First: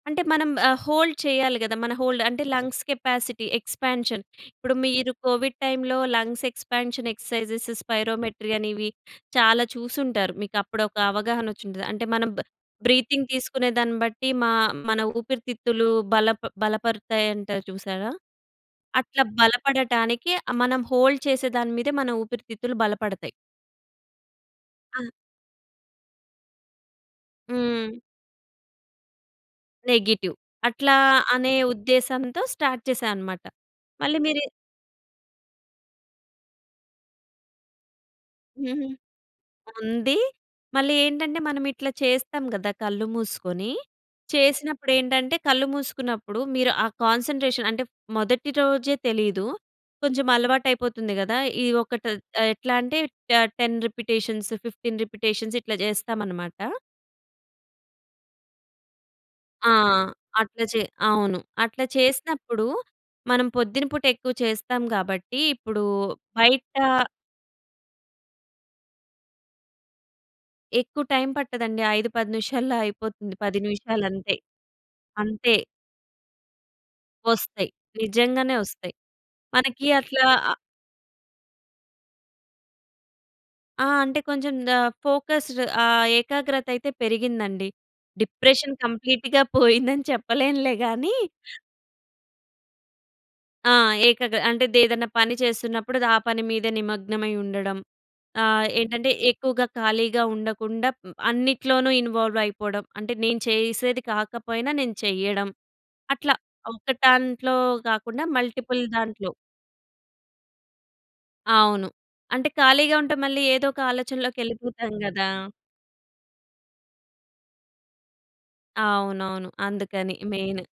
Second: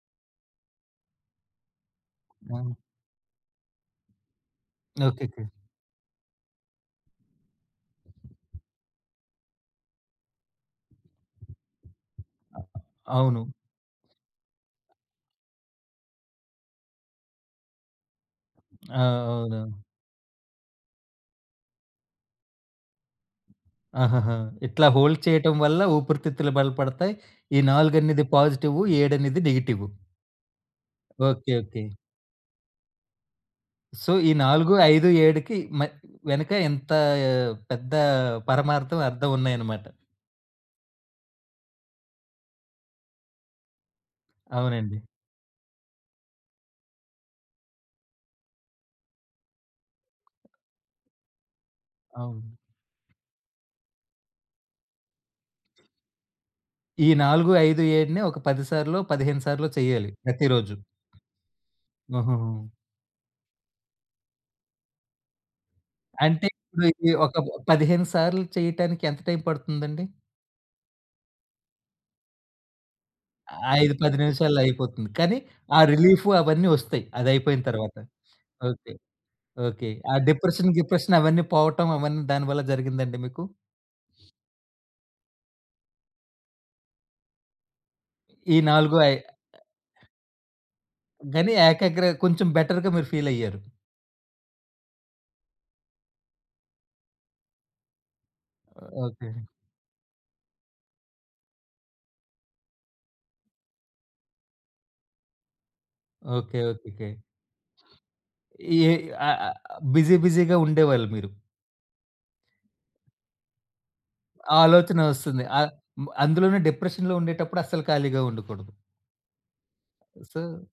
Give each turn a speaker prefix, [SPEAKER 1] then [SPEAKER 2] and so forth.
[SPEAKER 1] అంటే మనం ఆహ్, హోల్డ్ చేయాలి గదా! మన హోల్డ్ అంటే
[SPEAKER 2] హ్మ్.
[SPEAKER 1] Lungs capacity expansion. ఇప్పుడు మీరు
[SPEAKER 2] ఓకేకే.
[SPEAKER 1] కోవిడ్ టైమ్‌లో, లంగ్స్ ఎక్స్‌పాన్షన్, ఎక్స్‌సైజ్‌సీస్, స్పైరోమెట్రీ అనేవి చాలా చూసుంటారు. మీకు అప్పుడు ఒక అవగాహన ఒచ్చుంటది. అంటే మనం బ బ్రీతింగ్
[SPEAKER 2] అవును.
[SPEAKER 1] తీసుకునే దాన్ని బట్టి, మా మన ఊపిరితిత్తులు బల బలపరుతాయంటారు చూసారా?
[SPEAKER 2] ఆ!
[SPEAKER 1] అట్లా
[SPEAKER 2] అవునవును.
[SPEAKER 1] బలపడటానికి మనం హోల్డ్ చేసే దాని మీద మన ఊపిరితిత్తులు బలపడతాయి.
[SPEAKER 2] ఆహాహా! ఇట్లా
[SPEAKER 1] ఆ!
[SPEAKER 2] హోల్డ్ చేయటం వల్ల ఊపిరితిత్తులు బలపడతాయి. ఈ 4
[SPEAKER 1] హ్మ్.
[SPEAKER 2] అనేది పాజిటివు, 7 అనేది నెగెటివు.
[SPEAKER 1] నెగెటివ్. అట్లా
[SPEAKER 2] ఓకే
[SPEAKER 1] అనే
[SPEAKER 2] ఓకే.
[SPEAKER 1] ఉద్దేశంతో స్టార్ట్ చేశా అన్నమాట.
[SPEAKER 2] సో,
[SPEAKER 1] మళ్ళీ
[SPEAKER 2] ఈ
[SPEAKER 1] మీరు
[SPEAKER 2] 4, 5, 7కి మై వెనక ఎంత పెద్ద
[SPEAKER 1] హుహు.
[SPEAKER 2] పరమార్థం అర్థం ఉన్నాయన్నమాట.
[SPEAKER 1] ఉంది. మళ్ళీ ఏంటంటే మనం ఇట్లా చేస్తాం గదా! కళ్ళు మూసుకొని. చేసినప్పుడు
[SPEAKER 2] అవునండి.
[SPEAKER 1] ఏంటంటే, కళ్ళు మూసుకున్నప్పుడు మీరు ఆ కాన్సంట్రేషన్ అంటే మొదటి రోజే తెలీదు. కొంచెం అలవాటు అయిపోతుంది గదా! ఈ ఒకటి ఆహ్,
[SPEAKER 2] అవును.
[SPEAKER 1] ఎట్లా అంటే 10 రిపిటేషన్స్, 15 రిపిటేషన్స్ ఇట్లా చేస్తామన్నమాట.
[SPEAKER 2] ఈ 4, 5 7ని ఒక 10 సార్లో, 15 సార్లో
[SPEAKER 1] ఆ!
[SPEAKER 2] చేయాలి,
[SPEAKER 1] అట్లా
[SPEAKER 2] ప్రతిరోజు.
[SPEAKER 1] చే అవును. అట్లా
[SPEAKER 2] ఆహాహా!
[SPEAKER 1] చేసినప్పుడు, మనం పొద్దునిపూట ఎక్కువ చేస్తాం కాబట్టి, ఇప్పుడు
[SPEAKER 2] అంటే
[SPEAKER 1] బయట
[SPEAKER 2] ఇప్పుడు ఇది ఒక 15 సార్లు చేయటానికి ఎంత టైం పడుతుందండి?
[SPEAKER 1] ఎక్కువ టైం పట్టదండి. 5, 10 నిమిషాల్లో అయిపోతుంది. 10
[SPEAKER 2] ఐదు
[SPEAKER 1] నిమిషాలు
[SPEAKER 2] పది
[SPEAKER 1] అంతే.
[SPEAKER 2] నిమిషాల్లో అయిపోతుంది. కానీ
[SPEAKER 1] అంతే.
[SPEAKER 2] ఆ రిలీఫు అవన్నీ ఒస్తాయి, అది అయిపోయిన
[SPEAKER 1] ఒస్తయి.
[SPEAKER 2] తరువాత.
[SPEAKER 1] నిజంగానే ఒస్తయి.
[SPEAKER 2] ఓకే.
[SPEAKER 1] మనకి
[SPEAKER 2] ఓకే. ఆ
[SPEAKER 1] అట్లా
[SPEAKER 2] డిప్రెషన్, గిప్రెషన్ అవన్నీ పోవటం అవన్నీ దానివల్ల జరిగిందా అండి మీకు?
[SPEAKER 1] ఆ! అంటే కొంచెం ఆహ్, ఫోకస్డ్ ఆహ్, ఏకాగ్రత అయితే పెరిగిందండి.
[SPEAKER 2] ఈ
[SPEAKER 1] డిప్రెషన్
[SPEAKER 2] నాలుగు ఐ
[SPEAKER 1] కంప్లీట్‌గా పోయిందని చెప్పలేనులే గాని
[SPEAKER 2] గనీ ఏకాగ్ర కొంచెం బెటర్‌గా మీరు ఫీలయ్యారు.
[SPEAKER 1] ఆ! ఏకగ్ర అంటే ఏదైనా పని చేస్తున్నప్పుడు, ఆ పని మీదే నిమగ్నమై ఉండడం. ఆహ్, ఏంటంటే
[SPEAKER 2] ఓకే.
[SPEAKER 1] ఎక్కువగా ఖాళీగా ఉండకుండా హ్మ్, అన్నిట్లోనూ ఇన్‌వా‌ల్వ్ అయిపోవడం. అంటే నేను చేసేది కాకపోయినా నేను చెయ్యడం. అట్లా
[SPEAKER 2] ఓకే.
[SPEAKER 1] ఒక
[SPEAKER 2] ఓకేకే.
[SPEAKER 1] దాంట్లో కాకుండా
[SPEAKER 2] ఈ
[SPEAKER 1] మల్టిపుల్ దాంట్లో.
[SPEAKER 2] ఆహ్, బిజి బిజిగా ఉండేవాళ్ళు మీరు.
[SPEAKER 1] అవును. అంటే ఖాళీగా ఉంటే, మళ్ళీ ఏదోక ఆలోచనలోకి వెళ్ళిపోతాం
[SPEAKER 2] ఆలోచన
[SPEAKER 1] గదా!
[SPEAKER 2] ఒస్తుంది. అ అందులోను డిప్రెషన్‌లో ఉండేటప్పుడు అస్సలు ఖాళీగా ఉండకూడదు.
[SPEAKER 1] అవునవును. అందుకని మెయిన్.
[SPEAKER 2] సో